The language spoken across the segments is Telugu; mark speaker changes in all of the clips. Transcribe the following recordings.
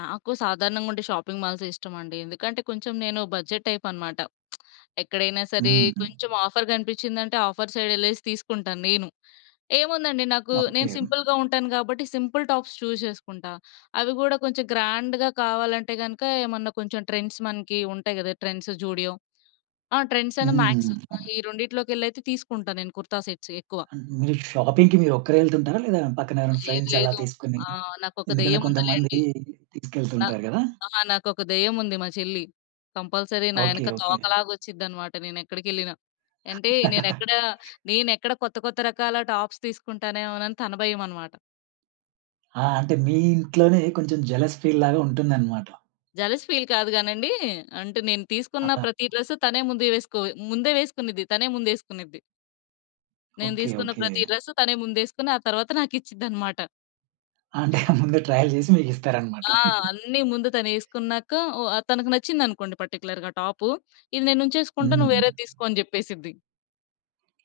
Speaker 1: నాకు సాధారణంగుండే షాపింగ్ మాల్సే ఇష్టమండి. ఎందుకంటే కొంచెం నేను బడ్జెట్ టైప్ అనమాట. ఎక్కడైనా సరే
Speaker 2: హుహు.
Speaker 1: కొంచెం ఆఫర్ గనిపించిందంటే ఆఫర్ సైడ్ యెళ్ళేసి తీసుకుంటాను నేను. ఏముందండి నాకు నేను
Speaker 2: ఓకే.
Speaker 1: సింపుల్‌గా ఉంటాను గాబట్టి సింపుల్ టాప్స్ చూస్ చేసుకుంటా. అవి గూడా కొంచెం గ్రాండ్‌గా కావాలంటే గనుక ఏమన్నా కొంచెం ట్రెండ్స్ మనకి ఉంటాయి గదా! ట్రెండ్స్, జూడియో. ఆ! ట్రెండ్సను మ్యాక్స్.
Speaker 2: హ్మ్. అవును.
Speaker 1: ఈ రెండిట్లోకెళ్ళైతే తీసుకుంటా నేను కుర్తా సెట్స్ ఎక్కువ.
Speaker 2: మ్ మీరు షాపింగ్‌కి మీరొక్కరే యెళ్తుంటారా లేదా పక్కనెవరైనా
Speaker 1: లేదు.
Speaker 2: ఫ్రెండ్స్ అలా
Speaker 1: లేదు.
Speaker 2: తీసుకొని,
Speaker 1: ఆ! నాకొక
Speaker 2: ఎందుకంటే కొంతమంది
Speaker 1: దెయ్యముందిలేండి. నా
Speaker 2: తీసుకెళ్తుంటారు గదా!
Speaker 1: ఆ! నాకొక దెయ్యముంది మా చెల్లి కంపల్సరీ నా
Speaker 2: ఓకే.
Speaker 1: యెనక
Speaker 2: ఓకే.
Speaker 1: తోకలాగొచ్చిద్దనమాట. నేనెక్కడికెళ్ళినా. అంటే నేనెక్కడా, నేనెక్కడ కొత్త కొత్త రకాల టాప్స్ తీసుకుంటానేమోనని తన భయమనమాట.
Speaker 2: ఆ! అంటే మీ ఇంట్లోనే కొంచెం జలస్ ఫీల్‌ లాగా ఉంటుందనమాట.
Speaker 1: జలస్ ఫీల్ కాదు గానండీ! అంటే నేను తీసుకున్న
Speaker 2: ఆ!
Speaker 1: ప్రతి డ్రెస్ తనే ముందే వేసుకో ముందే వేసుకునిద్ది, తనే ముందేసుకునిద్ది. నేను
Speaker 2: ఓకే.
Speaker 1: దీసుకున్న
Speaker 2: ఓకే.
Speaker 1: ప్రతి డ్రెస్ తనే ముందేసుకొని ఆ తర్వాత నాకిచ్చిద్దనమాట.
Speaker 2: అంటే ముందు ట్రయల్సేసి మీకిస్తారనమాట.
Speaker 1: ఆ! అన్ని ముందు తనేసుకున్నాక ఓ తనకు నచ్చిందనుకోండి పర్టిక్యులర్‌గా టాప్ ఇది నేనుంచేసుకుంటా నువ్వు
Speaker 2: హ్మ్.
Speaker 1: వేరేది తీసుకో అని చెప్పేసిద్ది.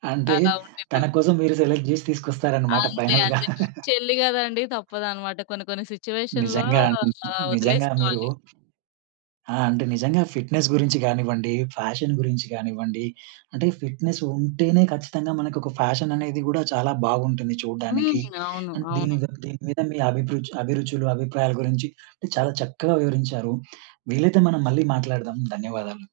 Speaker 2: అంటే
Speaker 1: అలా ఉండిద్ది.
Speaker 2: తన కోసం మీరు సెలెక్ట్ చేసి తీసుకొస్తారనమాట
Speaker 1: అంతే.
Speaker 2: ఫైనల్‌గా.
Speaker 1: అంతే. చెల్లి గదండీ! తప్పదనమాట కొన్ని కొన్ని సిట్యుయేషన్‌లో
Speaker 2: నిజంగా. నిజంగా మీరు
Speaker 1: వదిలేసుకోవాలి.
Speaker 2: ఆ! అంటే నిజంగా ఫిట్‌నెస్ గురించి గానివ్వండి, ఫ్యాషన్ గురించి గానివ్వండి అంటే ఫిట్‌నెస్ ఉంటేనే ఖచ్చితంగా మనకొక ఫ్యాషన్ అనేది గూడా చాలా బాగుంటుంది
Speaker 1: హ్మ్.
Speaker 2: చూడ్డానికి.
Speaker 1: అవును.
Speaker 2: అండ్ దీని
Speaker 1: అవును.
Speaker 2: ద దీని మీద మీ అభిరుచు అభిరుచులు అభిప్రాయాల గురించి చాలా చక్కగా వివరించారు. వీలైతే మనం మళ్ళీ మాట్లాడదాం. ధన్యవాదాలు.